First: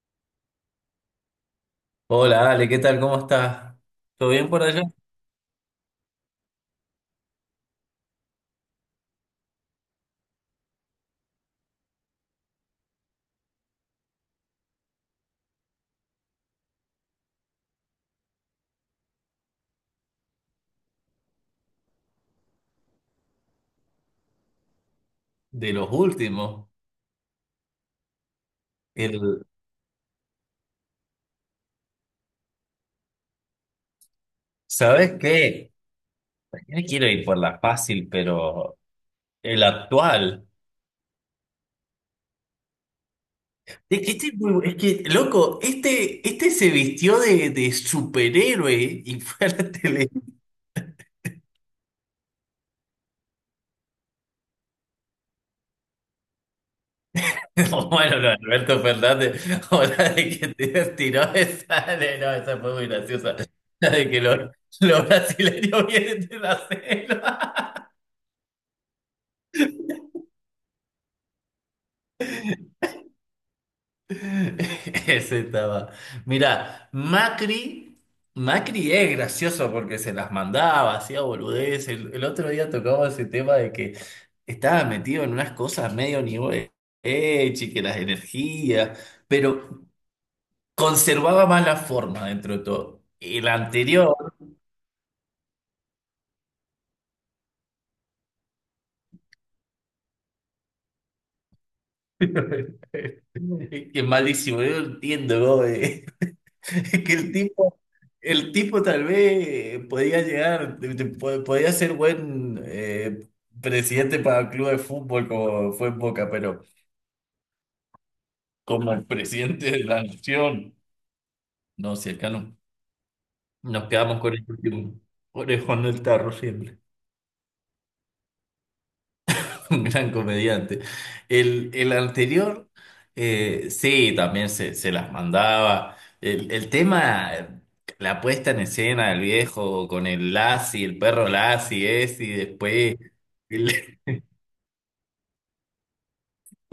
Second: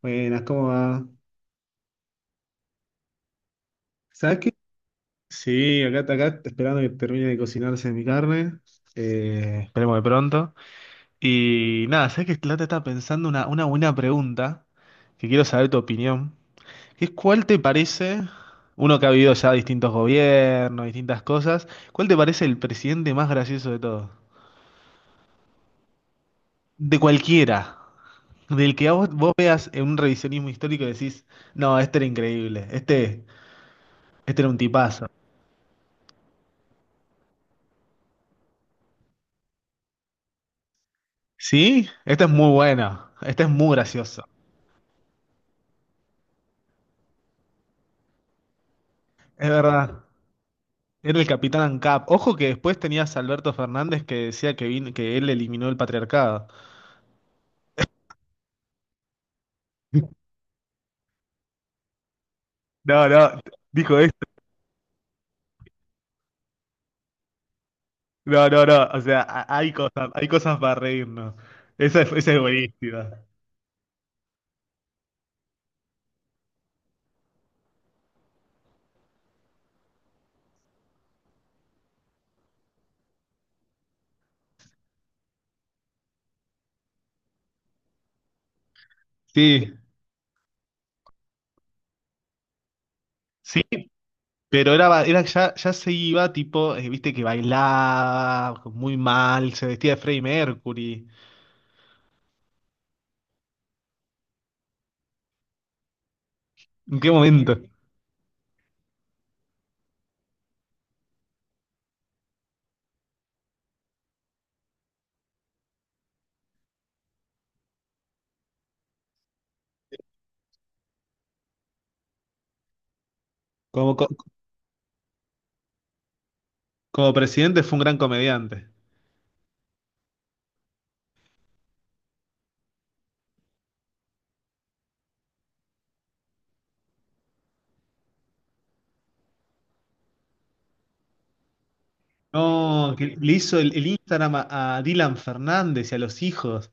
Buenas, ¿cómo va? Hola Ale, ¿qué tal? ¿Cómo estás? ¿Todo ¿Sabes bien qué? por allá? Sí, acá esperando que termine de cocinarse mi carne. Esperemos de pronto. Y nada, ¿sabes qué? La está pensando una buena pregunta que quiero saber tu opinión. Que es ¿cuál te parece, uno que ha vivido ya distintos gobiernos, distintas cosas, ¿cuál te parece el presidente más gracioso de todos? De los últimos. De cualquiera. Del que a vos El, veas en un revisionismo histórico y decís, no, este era increíble, este era un tipazo. ¿Sabes qué? Yo quiero ir por la fácil, pero el actual. Sí, esta es muy buena. Esta es muy Es que graciosa. este es muy bu- es que, loco, este se vistió de superhéroe y fue Es a la verdad. tele. Era el Capitán ANCAP. Ojo que después tenías a Alberto Fernández que decía que, que él eliminó el patriarcado. Bueno, no, Alberto Fernández, ahora de que te tiró esa, no, esa fue muy No, graciosa. no, La dijo de esto. que los brasileños vienen de la selva. No, no, no. O sea, hay cosas para reírnos. Esa es buenísima. Ese estaba. Mira, Macri es gracioso porque se las mandaba, hacía boludez. El otro día tocaba ese tema de que estaba metido en unas cosas medio nivel y que las energías, Sí, pero conservaba más la forma dentro de todo. El sí, anterior, pero era, era ya se iba, tipo, viste que bailaba muy mal, se vestía de Freddie Mercury. que es malísimo, yo no entiendo, ¿no? que ¿En qué el momento? tipo, el tipo tal vez podía llegar, podía ser buen presidente para el club de fútbol como fue en Boca, pero como presidente de la nación, no, si acá no, nos Como, co- quedamos con el último orejón del tarro siempre. como presidente fue un gran comediante. Un gran comediante. El anterior, sí, también se las mandaba. El tema, la puesta en escena del viejo con el Lassie, el perro Lassie es, y No, después... que le hizo el el- Instagram a Dylan Fernández y a los hijos.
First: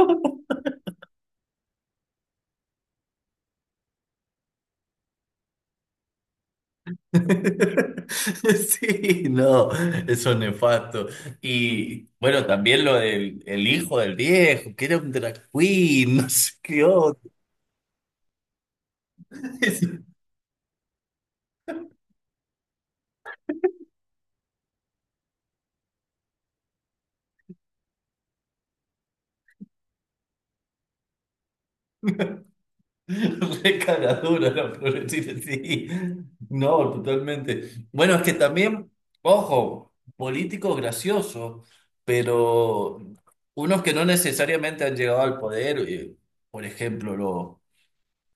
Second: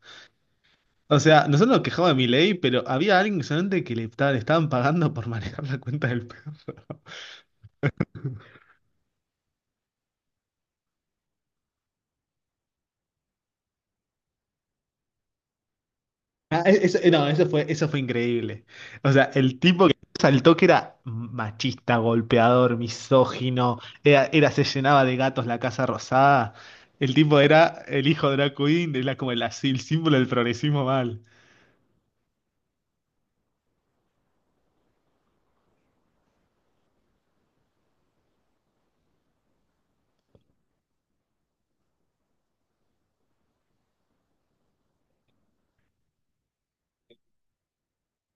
O sea, nosotros nos quejamos de Milei, pero había alguien que solamente que le, le estaban pagando por manejar la cuenta del perro. Sí, no, eso es nefasto. Y bueno, también lo del el hijo del viejo, que era un drag queen, no sé Ah, qué no, otro. Eso fue increíble. O sea, el tipo que saltó que era machista, golpeador, misógino, se llenaba de gatos la Casa Rosada. El tipo era el hijo de la Queen, era como el, así, el símbolo del progresismo mal. Re cagadura la progresista, sí. No, totalmente. Bueno, es que también, ojo, políticos graciosos, pero unos que no necesariamente han llegado al poder, por ejemplo, los,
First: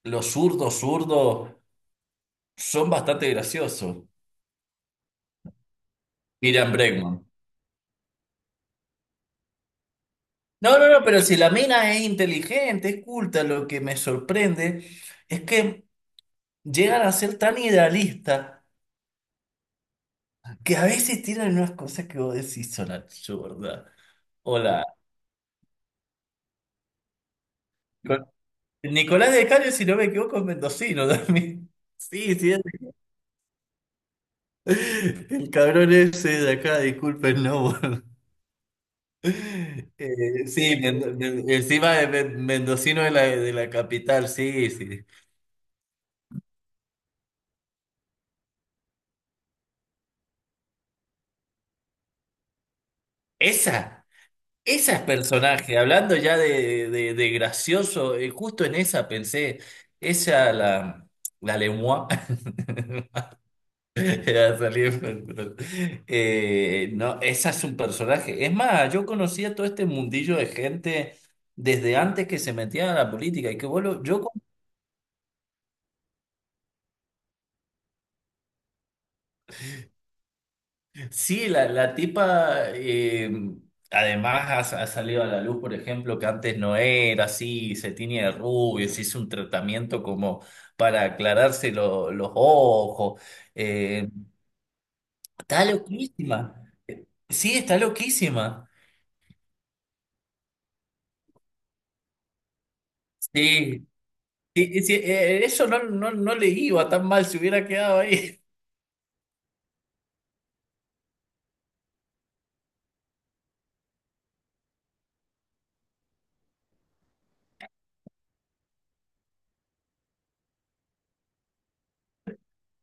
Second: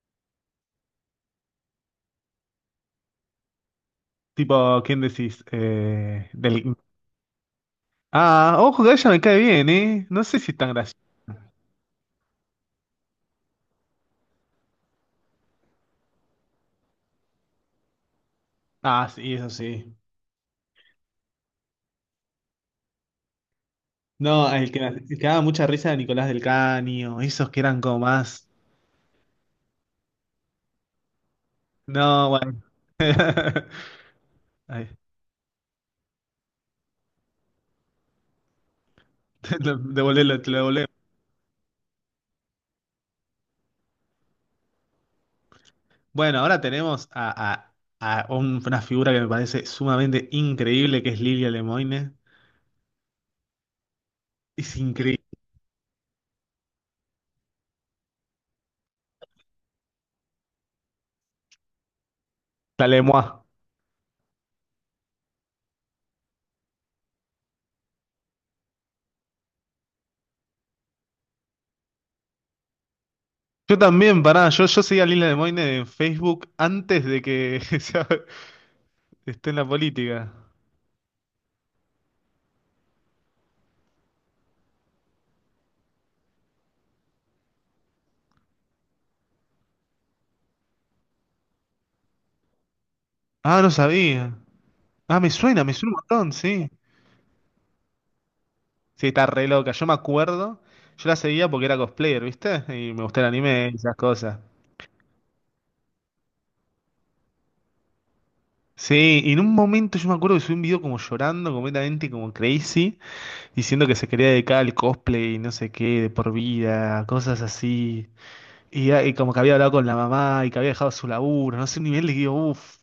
los zurdos zurdos son bastante graciosos. Tipo, ¿quién decís? Miriam Bregman. Ah, ojo, que ella me cae bien, ¿eh? No sé si es tan No, no, gracioso. no, pero si la mina es inteligente, es culta, lo que me sorprende es que llegan a ser tan idealistas Ah, sí, eso sí. que a veces tiran unas cosas que vos decís son absurdas. No, Hola. el que daba mucha risa era Nicolás del Caño, esos que eran como Con- más. Nicolás de Cario, si no me equivoco, es mendocino también. No, Sí, sí. bueno. Ay, El cabrón ese de acá, disculpen, no. te lo devolé, Eh, te lo sí, devolé. Encima de mendocino de la capital, sí, sí. Bueno, ahora tenemos a, una figura que me parece sumamente increíble, que es Lilia Lemoine. Esa, Es esa es increíble. personaje. Hablando ya de gracioso, justo en esa pensé, esa la lengua. La Lemoine. Era salir con el control. No, esa es un personaje. Es más, yo conocía todo este mundillo de gente desde antes que se metía a la política. Y que Yo vos lo- yo, también, con- pará, yo seguía a Lilia Lemoine en Facebook antes de que esté en la política. sí, la tipa, además ha salido a la luz, por ejemplo, que antes no era así, se tiñe de rubio, se hizo un tratamiento como para aclararse los ojos. Ah, no Eh, sabía. Ah, está me suena un montón, loquísima. sí. Sí, está loquísima. Sí, está re loca. Yo me acuerdo, yo la seguía porque era cosplayer, ¿viste? Y me gustaba el anime y Sí. esas cosas. Y si, eso no le iba tan mal si hubiera quedado ahí. Sí, y en un momento yo me acuerdo que subí un video como llorando completamente, como crazy, diciendo que se quería dedicar al cosplay y no sé qué, de por vida, cosas así. Y, ah, y como que había hablado con la mamá y que había dejado su laburo, no sé, un nivel de que digo, uff,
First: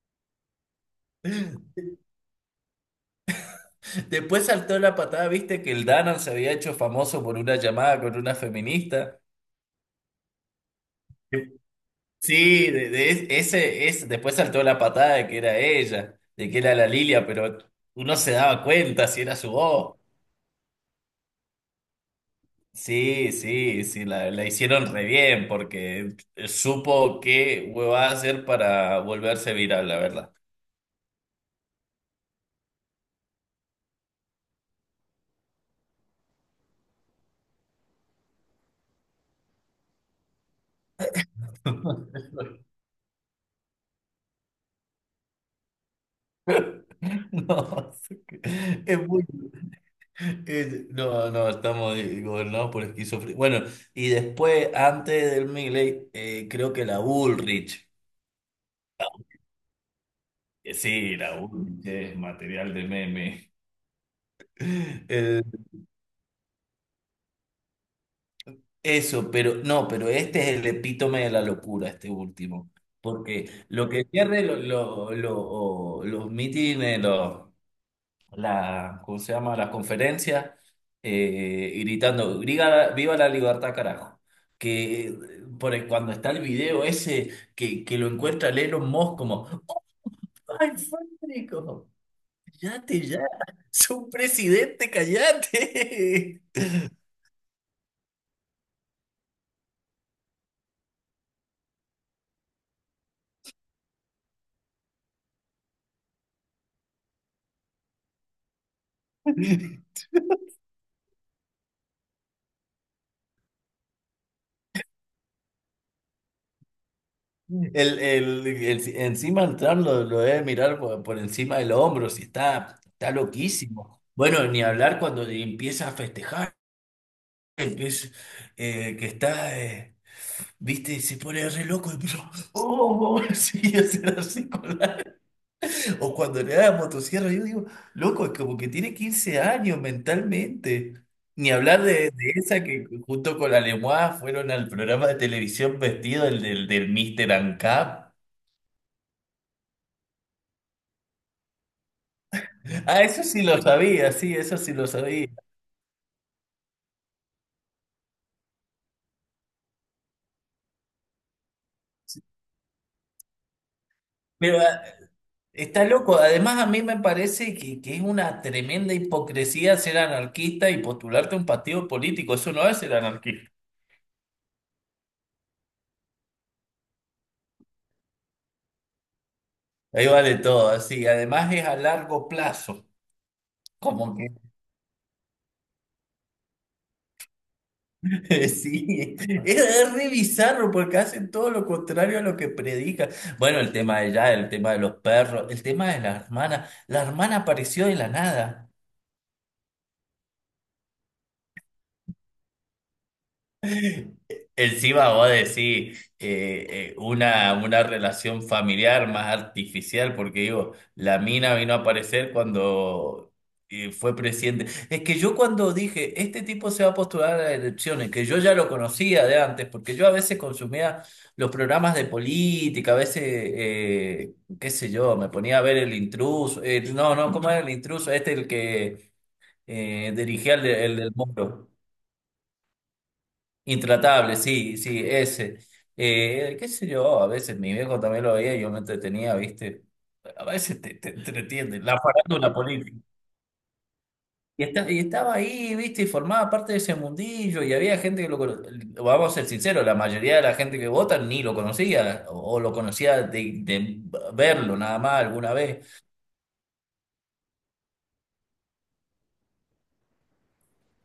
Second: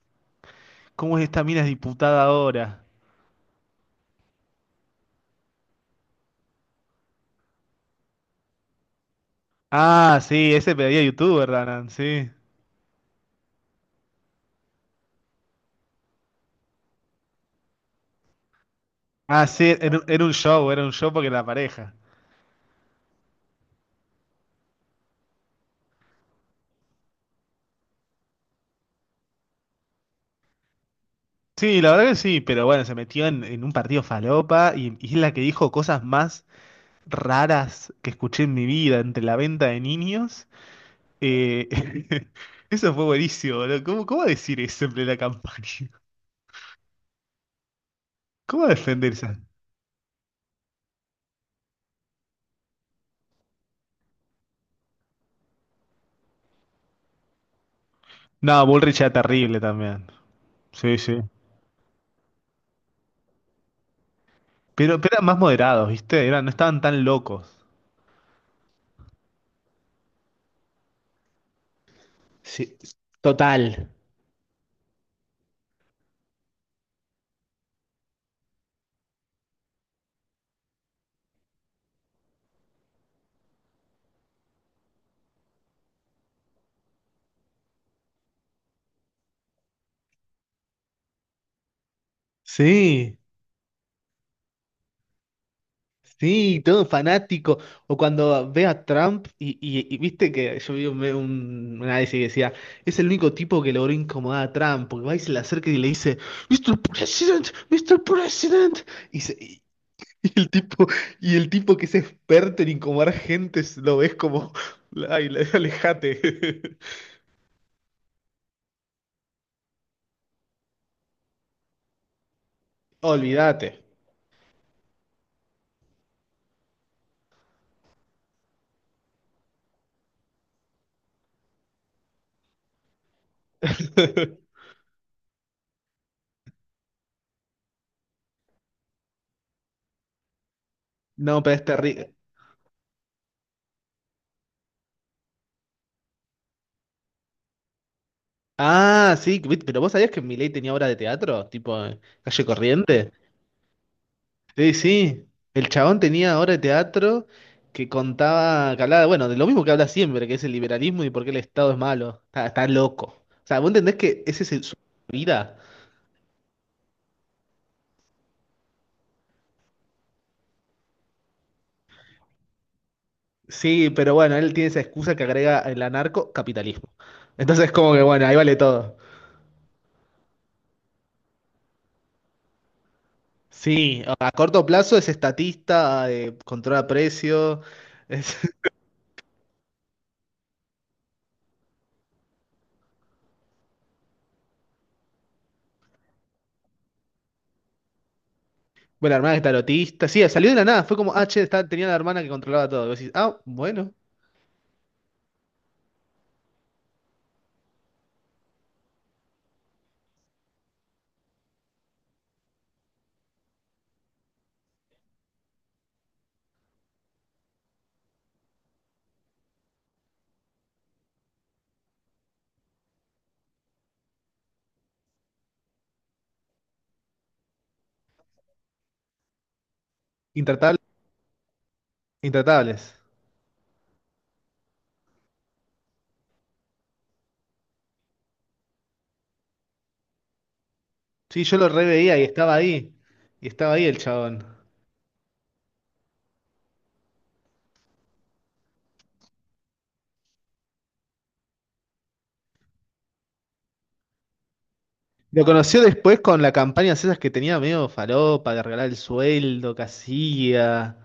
¿cómo es esta mina es diputada ahora? Después saltó la patada, viste que el Danan se había hecho famoso por una llamada con una feminista. Ah, sí, ese pedía youtuber, Danan, sí. Sí, de ese, después saltó la patada de que era ella, de que era la Lilia, pero uno se daba cuenta si era Ah, su sí, voz. Era un show porque era la pareja. Sí, sí, sí, la hicieron re bien porque supo qué hueva hacer para volverse viral, la verdad. Sí, la verdad que sí, pero bueno, se metió en un partido falopa y es la que dijo cosas más raras que escuché en mi vida entre la venta de niños. Eh, eso fue buenísimo, boludo. Cómo decir eso en plena campaña? No, ¿Cómo es muy. defenderse? No, no, estamos gobernados por esquizofrenia. Bueno, y después, antes del Milei, creo que la Bullrich, No, Bullrich era terrible también. que Sí, sí, sí. la Bullrich es material de meme. Pero eran más El- moderados, ¿viste? Eran, no estaban tan locos. eso, pero no, pero este es el epítome de la locura, este último. Sí, Porque total. lo que pierde los mítines. ¿Cómo se llama? La conferencia, gritando, "Viva, viva la libertad, carajo". Que eh, cuando está el video ese que lo encuentra el Elon Musk como, ¡ay, Federico! ¡Cállate Sí. ya! ¡Soy un presidente, cállate! Sí, todo fanático. O cuando ve a Trump y, y viste que yo vi un, un análisis que decía, es el único tipo que logró incomodar a Trump, porque va y se le acerca y le dice, Mister President, Mister President. Y, y el tipo, y el tipo que es experto en incomodar gente, lo ves como, ay, alejate. Encima el Trump lo debe mirar por encima del hombro, si está, está Olvídate. loquísimo. Bueno, ni hablar cuando empieza a festejar, empieza, eh, que está... eh, ¿Viste? Se pone re loco y yo, oh, sí, hacer así con la. O cuando le da la motosierra, yo digo, loco, es como que tiene 15 años mentalmente. No, Ni pero es hablar de, terrible. de esa que junto con la Lemois fueron al programa de televisión vestido, el del Mr. Ancap. Ah, sí, ¿viste? Pero vos sabías que Milei tenía obra de teatro, tipo Calle Ah, Corriente. eso sí lo sabía, sí, eso sí Sí, lo sí. sabía. El chabón tenía obra de teatro que contaba, que hablaba, bueno, de lo mismo que habla siempre, que es el liberalismo y por qué el Estado es malo. Está, está loco. O sea, ¿vos entendés que ese es Pero su vida? está loco. Además, a mí me parece que es una tremenda hipocresía ser anarquista y postularte a un partido político. Eso no es ser anarquista. Sí, pero bueno, él tiene esa excusa que agrega el anarcocapitalismo. Entonces, como que bueno, ahí vale todo. Ahí vale todo, así. Además es a largo plazo. Sí, Como que a corto plazo es estatista, controla precios, es, sí, es re bizarro porque hacen todo lo contrario a lo que predica. Bueno, el tema de ya, el tema de los perros, el tema de la hermana. La hermana apareció de la nada. bueno, la hermana es tarotista. Sí, salió de la nada, fue como, ah, che, tenía la hermana que controlaba todo. Y vos decís, ah, bueno, Encima vos decís una relación familiar más artificial, porque digo, la mina vino a aparecer cuando fue presidente. Es que yo cuando dije, este tipo se va a postular a las elecciones, que yo ya lo conocía de antes, porque yo a veces consumía los programas de política, a veces, qué sé yo, me ponía a ver el intruso, no, no, ¿cómo era el intruso? Este el que dirigía el, intratable- el del Moro. intratables. Intratable, sí, sí, ese. Qué sé yo, a veces mi viejo también lo veía y yo me entretenía, ¿viste? A veces te Sí, yo lo entretienen, la reveía y farándula estaba ahí. política. Y estaba ahí el chabón. Y estaba ahí, ¿viste? Y formaba parte de ese mundillo y había gente que lo conocía, vamos a ser sinceros, la mayoría de la gente que vota ni lo conocía o, lo conocía de verlo nada más Lo alguna conoció vez. después con la campaña esas que tenía medio falopa, de regalar el sueldo que hacía.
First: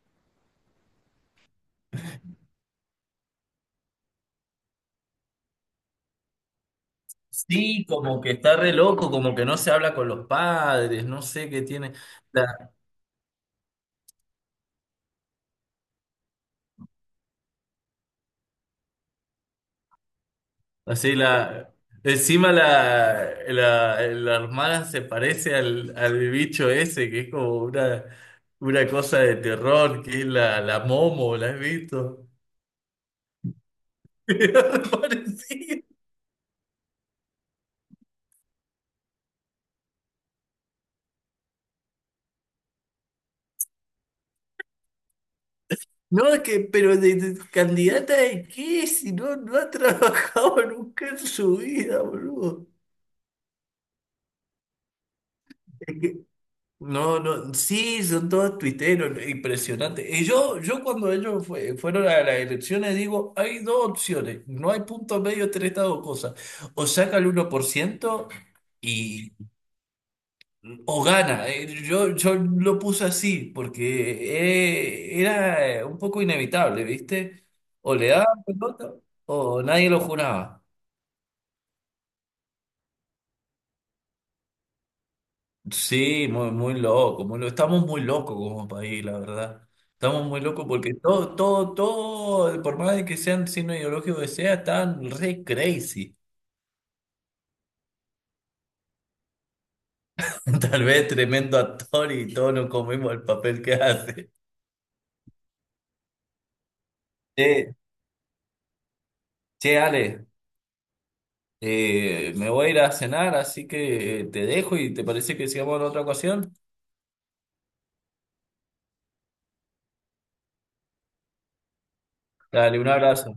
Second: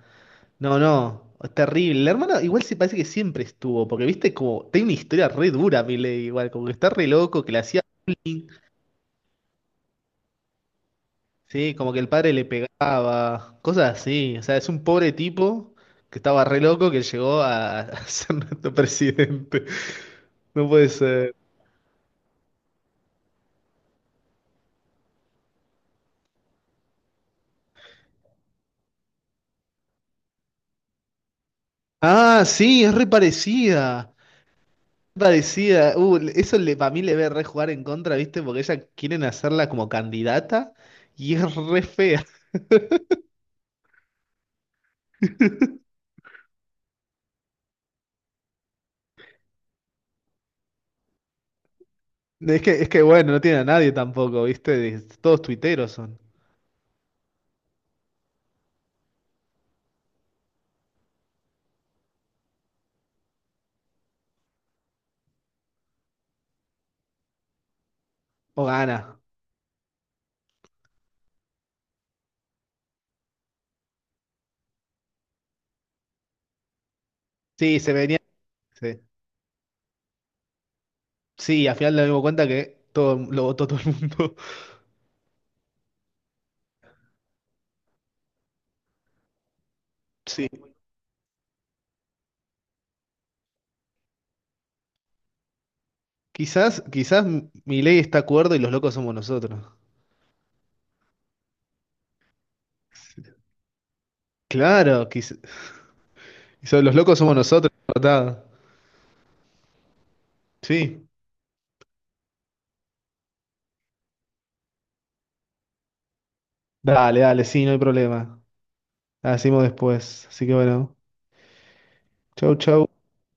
No, no, es terrible. La hermana igual se parece que siempre estuvo, porque viste como, tiene una historia re dura, Milei, igual, como que está re loco, que le hacía Sí, como que bullying, está re loco, como que no se habla con los padres, no sé qué sí, tiene. como que el padre le pegaba, cosas así. O sea, es un pobre tipo que estaba re loco que llegó a ser nuestro presidente. No puede Así ser. la. Encima la armada se parece al bicho ese, que es como una cosa de terror, que es la Momo, ¿la has visto? Ah, sí, es re parecida. Parecido. Parecida, eso le, para mí le ve re jugar en contra, ¿viste? Porque ella quieren hacerla como candidata y es re fea. No, es que, pero de candidata de qué, si no, no ha trabajado nunca en su vida, boludo. Es que bueno, no tiene a nadie tampoco, ¿viste? Es- Todos tuiteros son. No, no, sí, son todos tuiteros, ¿no? Impresionante. Y yo cuando ellos fueron a las elecciones digo, hay dos opciones, no hay punto medio entre estas dos cosas. O saca el 1% O gana. y, o gana. Yo lo puse así porque era un poco inevitable, ¿viste? Sí, se O le venía. daban pelota Sí, o nadie lo juraba. Sí, al final nos dimos cuenta que todo lo votó todo el mundo. Sí, muy, muy loco, muy loco. Estamos muy locos como país, la verdad. Estamos muy Sí. locos porque todo, todo, todo, por más de que sean signo ideológico que sea, están re crazy. Quizás, quizás Milei está acuerdo y los locos somos nosotros. Tal vez tremendo actor y todos nos comemos el Sí. papel que hace. Claro, quizás, los locos somos nosotros, Che, ¿verdad? che, Ale, Sí. Me voy a ir a cenar, así que te dejo y te parece que sigamos en otra ocasión. Dale, dale, sí, no hay problema. La decimos después. Así que bueno. Chau, Dale, chau. un abrazo.